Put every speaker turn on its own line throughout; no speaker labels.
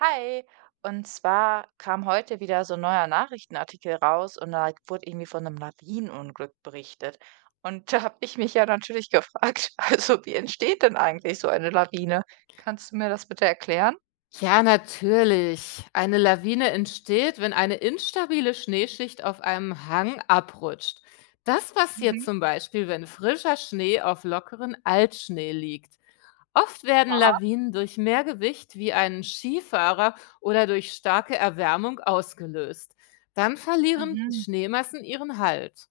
Hi, und zwar kam heute wieder so ein neuer Nachrichtenartikel raus und da wurde irgendwie von einem Lawinenunglück berichtet. Und da habe ich mich ja natürlich gefragt, also wie entsteht denn eigentlich so eine Lawine? Kannst du mir das bitte erklären?
Ja, natürlich. Eine Lawine entsteht, wenn eine instabile Schneeschicht auf einem Hang abrutscht. Das passiert
Mhm.
zum Beispiel, wenn frischer Schnee auf lockeren Altschnee liegt. Oft werden
Aha.
Lawinen durch mehr Gewicht wie einen Skifahrer oder durch starke Erwärmung ausgelöst. Dann verlieren die
Mhm.
Schneemassen ihren Halt.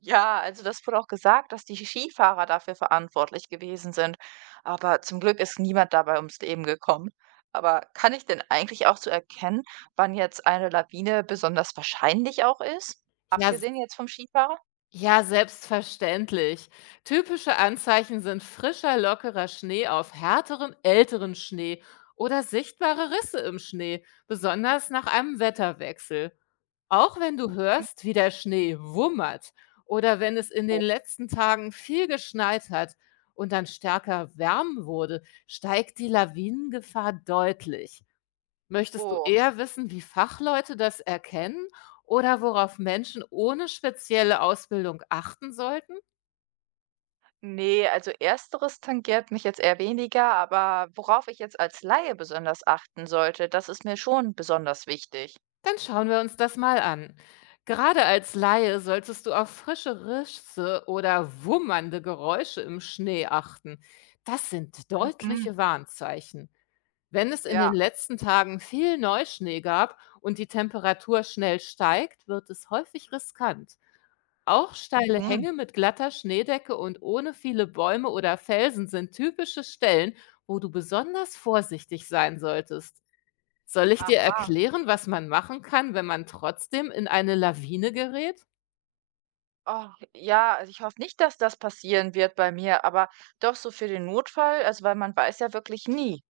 Ja, also das wurde auch gesagt, dass die Skifahrer dafür verantwortlich gewesen sind. Aber zum Glück ist niemand dabei ums Leben gekommen. Aber kann ich denn eigentlich auch so erkennen, wann jetzt eine Lawine besonders wahrscheinlich auch ist?
Ja,
Abgesehen jetzt vom Skifahrer?
Ja, selbstverständlich. Typische Anzeichen sind frischer, lockerer Schnee auf härteren, älteren Schnee oder sichtbare Risse im Schnee, besonders nach einem Wetterwechsel. Auch wenn du
Hm,
hörst, wie der Schnee wummert oder wenn es in den
so.
letzten Tagen viel geschneit hat und dann stärker wärm wurde, steigt die Lawinengefahr deutlich. Möchtest du
Oh,
eher wissen, wie Fachleute das erkennen oder worauf Menschen ohne spezielle Ausbildung achten sollten?
nee, also ersteres tangiert mich jetzt eher weniger, aber worauf ich jetzt als Laie besonders achten sollte, das ist mir schon besonders wichtig.
Dann schauen wir uns das mal an. Gerade als Laie solltest du auf frische Risse oder wummernde Geräusche im Schnee achten. Das sind
Mhm.
deutliche Warnzeichen. Wenn es in
Ja.
den letzten Tagen viel Neuschnee gab und die Temperatur schnell steigt, wird es häufig riskant. Auch steile
Mhm.
Hänge mit glatter Schneedecke und ohne viele Bäume oder Felsen sind typische Stellen, wo du besonders vorsichtig sein solltest. Soll ich dir
Aha.
erklären, was man machen kann, wenn man trotzdem in eine Lawine gerät?
Oh, ja, also ich hoffe nicht, dass das passieren wird bei mir, aber doch so für den Notfall, also weil man weiß ja wirklich nie.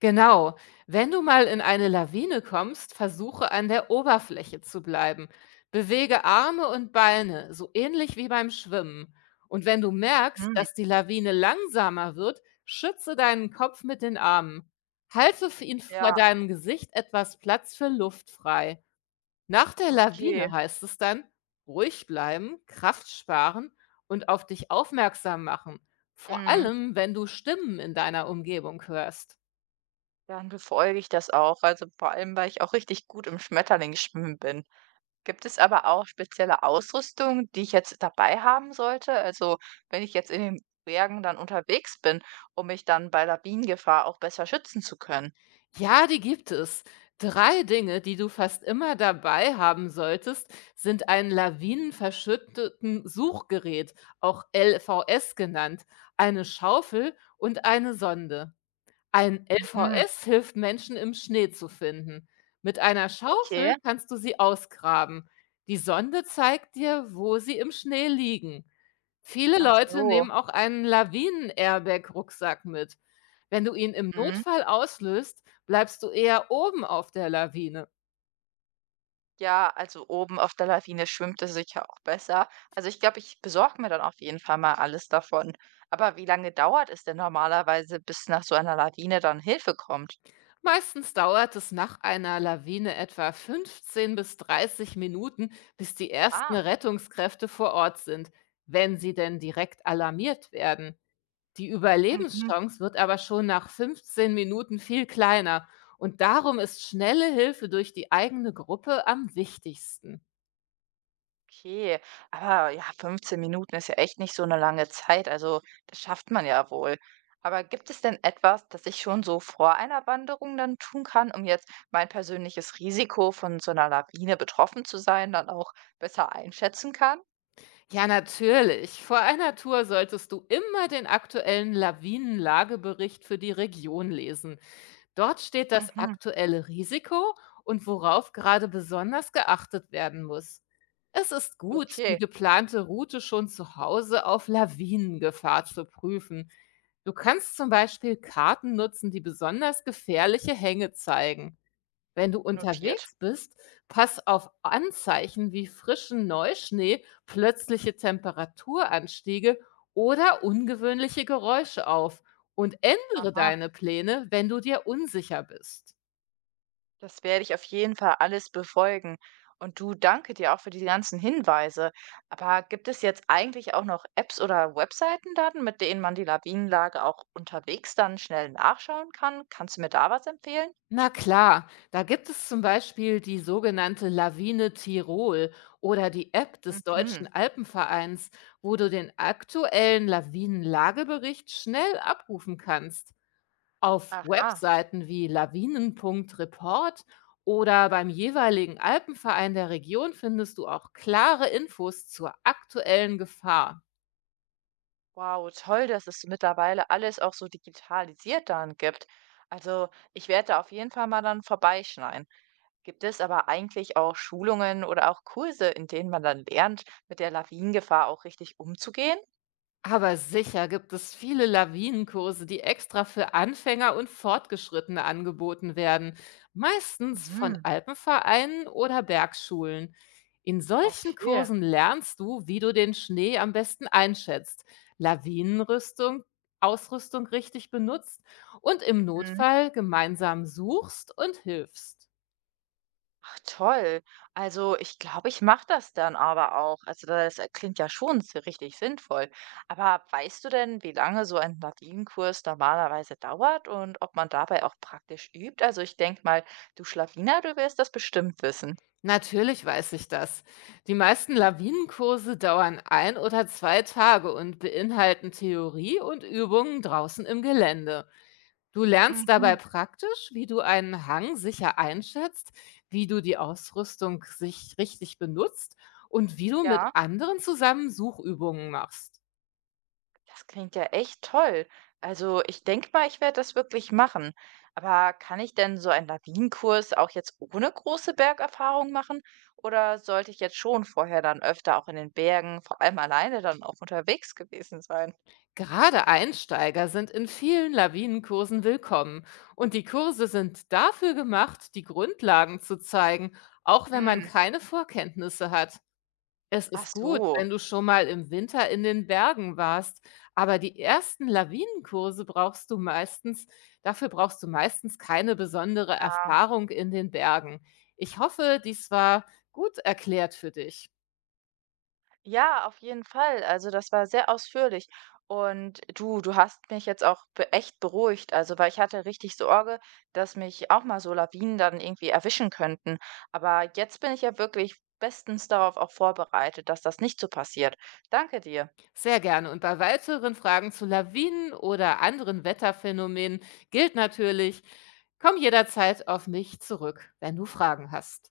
Genau. Wenn du mal in eine Lawine kommst, versuche an der Oberfläche zu bleiben. Bewege Arme und Beine, so ähnlich wie beim Schwimmen. Und wenn du merkst,
Hm,
dass die Lawine langsamer wird, schütze deinen Kopf mit den Armen. Halte für ihn vor
ja,
deinem Gesicht etwas Platz für Luft frei. Nach der
okay.
Lawine heißt es dann, ruhig bleiben, Kraft sparen und auf dich aufmerksam machen. Vor
Mhm.
allem, wenn du Stimmen in deiner Umgebung hörst.
Dann befolge ich das auch. Also vor allem, weil ich auch richtig gut im Schmetterlingsschwimmen bin. Gibt es aber auch spezielle Ausrüstung, die ich jetzt dabei haben sollte? Also wenn ich jetzt in den Bergen dann unterwegs bin, um mich dann bei Lawinengefahr auch besser schützen zu können.
Ja, die gibt es. Drei Dinge, die du fast immer dabei haben solltest, sind ein lawinenverschütteten Suchgerät, auch LVS genannt, eine Schaufel und eine Sonde. Ein
Mhm,
LVS hilft Menschen im Schnee zu finden. Mit einer Schaufel
okay.
kannst du sie ausgraben. Die Sonde zeigt dir, wo sie im Schnee liegen. Viele
Ach
Leute
so.
nehmen auch einen Lawinen-Airbag-Rucksack mit. Wenn du ihn im
Mhm.
Notfall auslöst, bleibst du eher oben auf der Lawine.
Ja, also oben auf der Lawine schwimmt es sicher auch besser. Also ich glaube, ich besorge mir dann auf jeden Fall mal alles davon. Aber wie lange dauert es denn normalerweise, bis nach so einer Lawine dann Hilfe kommt?
Meistens dauert es nach einer Lawine etwa 15 bis 30 Minuten, bis die ersten
Ah,
Rettungskräfte vor Ort sind, wenn sie denn direkt alarmiert werden. Die
mhm.
Überlebenschance wird aber schon nach 15 Minuten viel kleiner und darum ist schnelle Hilfe durch die eigene Gruppe am wichtigsten.
Okay, aber ja, 15 Minuten ist ja echt nicht so eine lange Zeit, also das schafft man ja wohl. Aber gibt es denn etwas, das ich schon so vor einer Wanderung dann tun kann, um jetzt mein persönliches Risiko von so einer Lawine betroffen zu sein, dann auch besser einschätzen kann?
Ja, natürlich. Vor einer Tour solltest du immer den aktuellen Lawinenlagebericht für die Region lesen. Dort steht das
Mhm.
aktuelle Risiko und worauf gerade besonders geachtet werden muss. Es ist gut, die
Okay.
geplante Route schon zu Hause auf Lawinengefahr zu prüfen. Du kannst zum Beispiel Karten nutzen, die besonders gefährliche Hänge zeigen. Wenn du
Notiert.
unterwegs bist, pass auf Anzeichen wie frischen Neuschnee, plötzliche Temperaturanstiege oder ungewöhnliche Geräusche auf und ändere
Aha,
deine Pläne, wenn du dir unsicher bist.
das werde ich auf jeden Fall alles befolgen. Und du, danke dir auch für die ganzen Hinweise. Aber gibt es jetzt eigentlich auch noch Apps oder Webseiten dann, mit denen man die Lawinenlage auch unterwegs dann schnell nachschauen kann? Kannst du mir da was empfehlen?
Na klar, da gibt es zum Beispiel die sogenannte Lawine Tirol oder die App des Deutschen
Mhm.
Alpenvereins, wo du den aktuellen Lawinenlagebericht schnell abrufen kannst. Auf
Aha.
Webseiten wie lawinen.report oder beim jeweiligen Alpenverein der Region findest du auch klare Infos zur aktuellen Gefahr.
Wow, toll, dass es mittlerweile alles auch so digitalisiert dann gibt. Also, ich werde da auf jeden Fall mal dann vorbeischneiden. Gibt es aber eigentlich auch Schulungen oder auch Kurse, in denen man dann lernt, mit der Lawinengefahr auch richtig umzugehen?
Aber sicher gibt es viele Lawinenkurse, die extra für Anfänger und Fortgeschrittene angeboten werden, meistens von
Mhm.
Alpenvereinen oder Bergschulen. In solchen
Okay.
Kursen lernst du, wie du den Schnee am besten einschätzt, Lawinenrüstung, Ausrüstung richtig benutzt und im
Mhm.
Notfall gemeinsam suchst und hilfst.
Ach toll. Also ich glaube, ich mache das dann aber auch. Also das klingt ja schon so richtig sinnvoll. Aber weißt du denn, wie lange so ein Lawinenkurs normalerweise dauert und ob man dabei auch praktisch übt? Also ich denke mal, du Schlawiner, du wirst das bestimmt wissen.
Natürlich weiß ich das. Die meisten Lawinenkurse dauern ein oder zwei Tage und beinhalten Theorie und Übungen draußen im Gelände. Du lernst dabei
Mhm.
praktisch, wie du einen Hang sicher einschätzt, wie du die Ausrüstung sich richtig benutzt und wie du mit
Ja.
anderen zusammen Suchübungen machst.
Das klingt ja echt toll. Also ich denke mal, ich werde das wirklich machen. Aber kann ich denn so einen Lawinenkurs auch jetzt ohne große Bergerfahrung machen? Oder sollte ich jetzt schon vorher dann öfter auch in den Bergen, vor allem alleine dann auch unterwegs gewesen sein?
Gerade Einsteiger sind in vielen Lawinenkursen willkommen und die Kurse sind dafür gemacht, die Grundlagen zu zeigen, auch wenn man
Hm.
keine Vorkenntnisse hat. Es
Ach
ist gut,
so.
wenn du schon mal im Winter in den Bergen warst, aber die ersten Lawinenkurse brauchst du meistens, dafür brauchst du meistens keine besondere Erfahrung in den Bergen. Ich hoffe, dies war gut erklärt für dich.
Ja, auf jeden Fall. Also das war sehr ausführlich. Und du hast mich jetzt auch be echt beruhigt. Also, weil ich hatte richtig Sorge, dass mich auch mal so Lawinen dann irgendwie erwischen könnten. Aber jetzt bin ich ja wirklich bestens darauf auch vorbereitet, dass das nicht so passiert. Danke dir.
Sehr gerne. Und bei weiteren Fragen zu Lawinen oder anderen Wetterphänomenen gilt natürlich, komm jederzeit auf mich zurück, wenn du Fragen hast.